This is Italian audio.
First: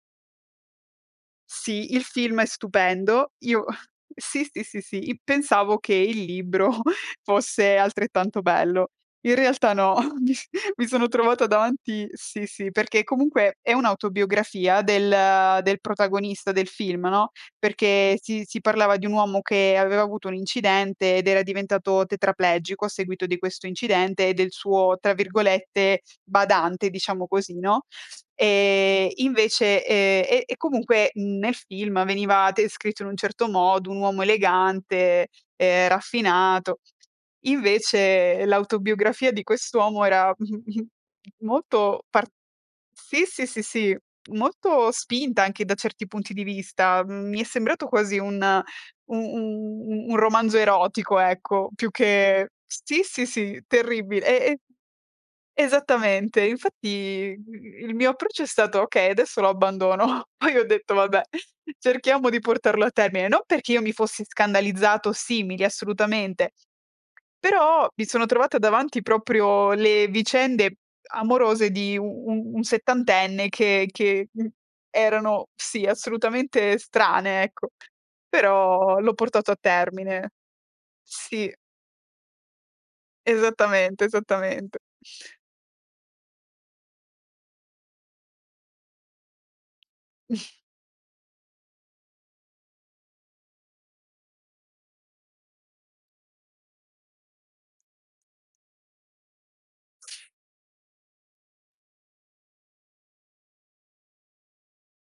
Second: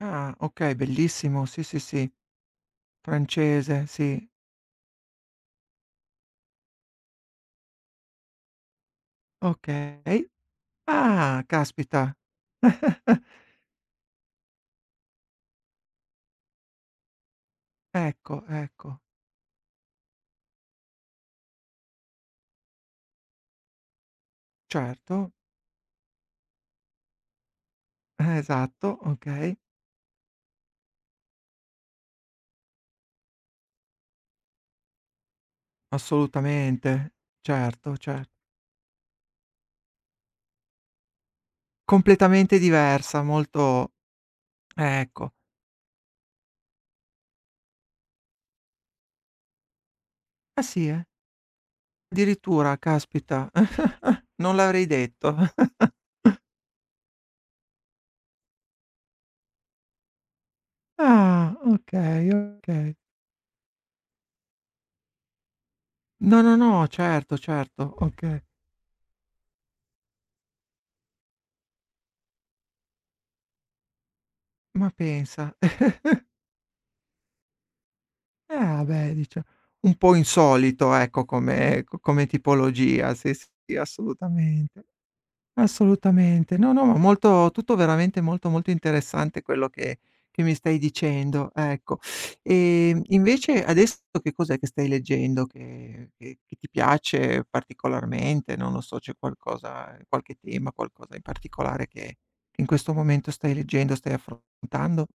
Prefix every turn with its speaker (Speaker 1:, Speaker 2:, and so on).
Speaker 1: Ah, okay bellissimo, sì, sì,
Speaker 2: Sì, il
Speaker 1: sì.
Speaker 2: film è stupendo. Io
Speaker 1: Francese, sì.
Speaker 2: sì, sì, sì, sì, i pensavo che il libro fosse altrettanto bello. In realtà no,
Speaker 1: Okay.
Speaker 2: mi s mi sono
Speaker 1: Ah,
Speaker 2: trovata davanti
Speaker 1: caspita.
Speaker 2: sì, sì, perché comunque è un'autobiografia del del protagonista del film, no, perché si
Speaker 1: Ecco,
Speaker 2: si parlava
Speaker 1: ecco.
Speaker 2: di un uomo che aveva avuto un incidente, ed era diventato tetraplegico a seguito di questo incidente, e del suo tra
Speaker 1: Certo.
Speaker 2: virgolette, "badante" diciamo così, no,
Speaker 1: Eh, esatto,
Speaker 2: e
Speaker 1: okay.
Speaker 2: invece, ehm, e e comunque, mhmm, nel film veniva descritto in un certo modo, un uomo elegante, ehm, raffinato.
Speaker 1: Assolutamente, certo, cer
Speaker 2: Invece l'autobiografia di quest'uomo era mh, mh, molto par
Speaker 1: Completamente diversa,
Speaker 2: sì, sì, sì,
Speaker 1: molto
Speaker 2: si molto
Speaker 1: ecco.
Speaker 2: spinta, anche da certi punti di vista; mhmm, mi è sembrato quasi un u un un romanzo
Speaker 1: Eh, sì eh.
Speaker 2: erotico ecco, più che
Speaker 1: Addirittura
Speaker 2: sì, sì,
Speaker 1: caspita,
Speaker 2: sì terribile. E
Speaker 1: non l'avrei detto.
Speaker 2: e esattamente, infatti, mhmm, il mio approccio è stato: "Okay, adesso lo abbandono". Poi ho detto: "Vabbè,
Speaker 1: Ah, okay,
Speaker 2: cerchiamo di portarlo a
Speaker 1: okay.
Speaker 2: termine". Non perché io mi fossi scandalizzata o simili,
Speaker 1: No,
Speaker 2: assolutamente,
Speaker 1: no, no, certo,
Speaker 2: però
Speaker 1: certo,
Speaker 2: mi sono
Speaker 1: okay.
Speaker 2: trovata davanti proprio le vicende amorose di u u un settantenne, che che, mhmm,
Speaker 1: Ma
Speaker 2: erano
Speaker 1: pensa.
Speaker 2: sì, assolutamente strane, ecco.
Speaker 1: Ah
Speaker 2: Però
Speaker 1: beh,
Speaker 2: l'ho
Speaker 1: dice
Speaker 2: portato a
Speaker 1: un po'
Speaker 2: termine.
Speaker 1: insolito ecco,
Speaker 2: Sì.
Speaker 1: come co come tipologia, sì, sì,
Speaker 2: Esattamente, esattamente.
Speaker 1: assolutamente, assolutamente. No, no, ma molto tutto veramente molto, molto interessante quello che che mi stai dicendo, ecco. Ehm, e invece adesso che cos'è che stai leggendo, che che che ti piace particolarmente, non lo so, c'è qualcosa, ehm, qualche tema, qualcosa in particolare, che in questo momento stai leggendo, stai affrontando?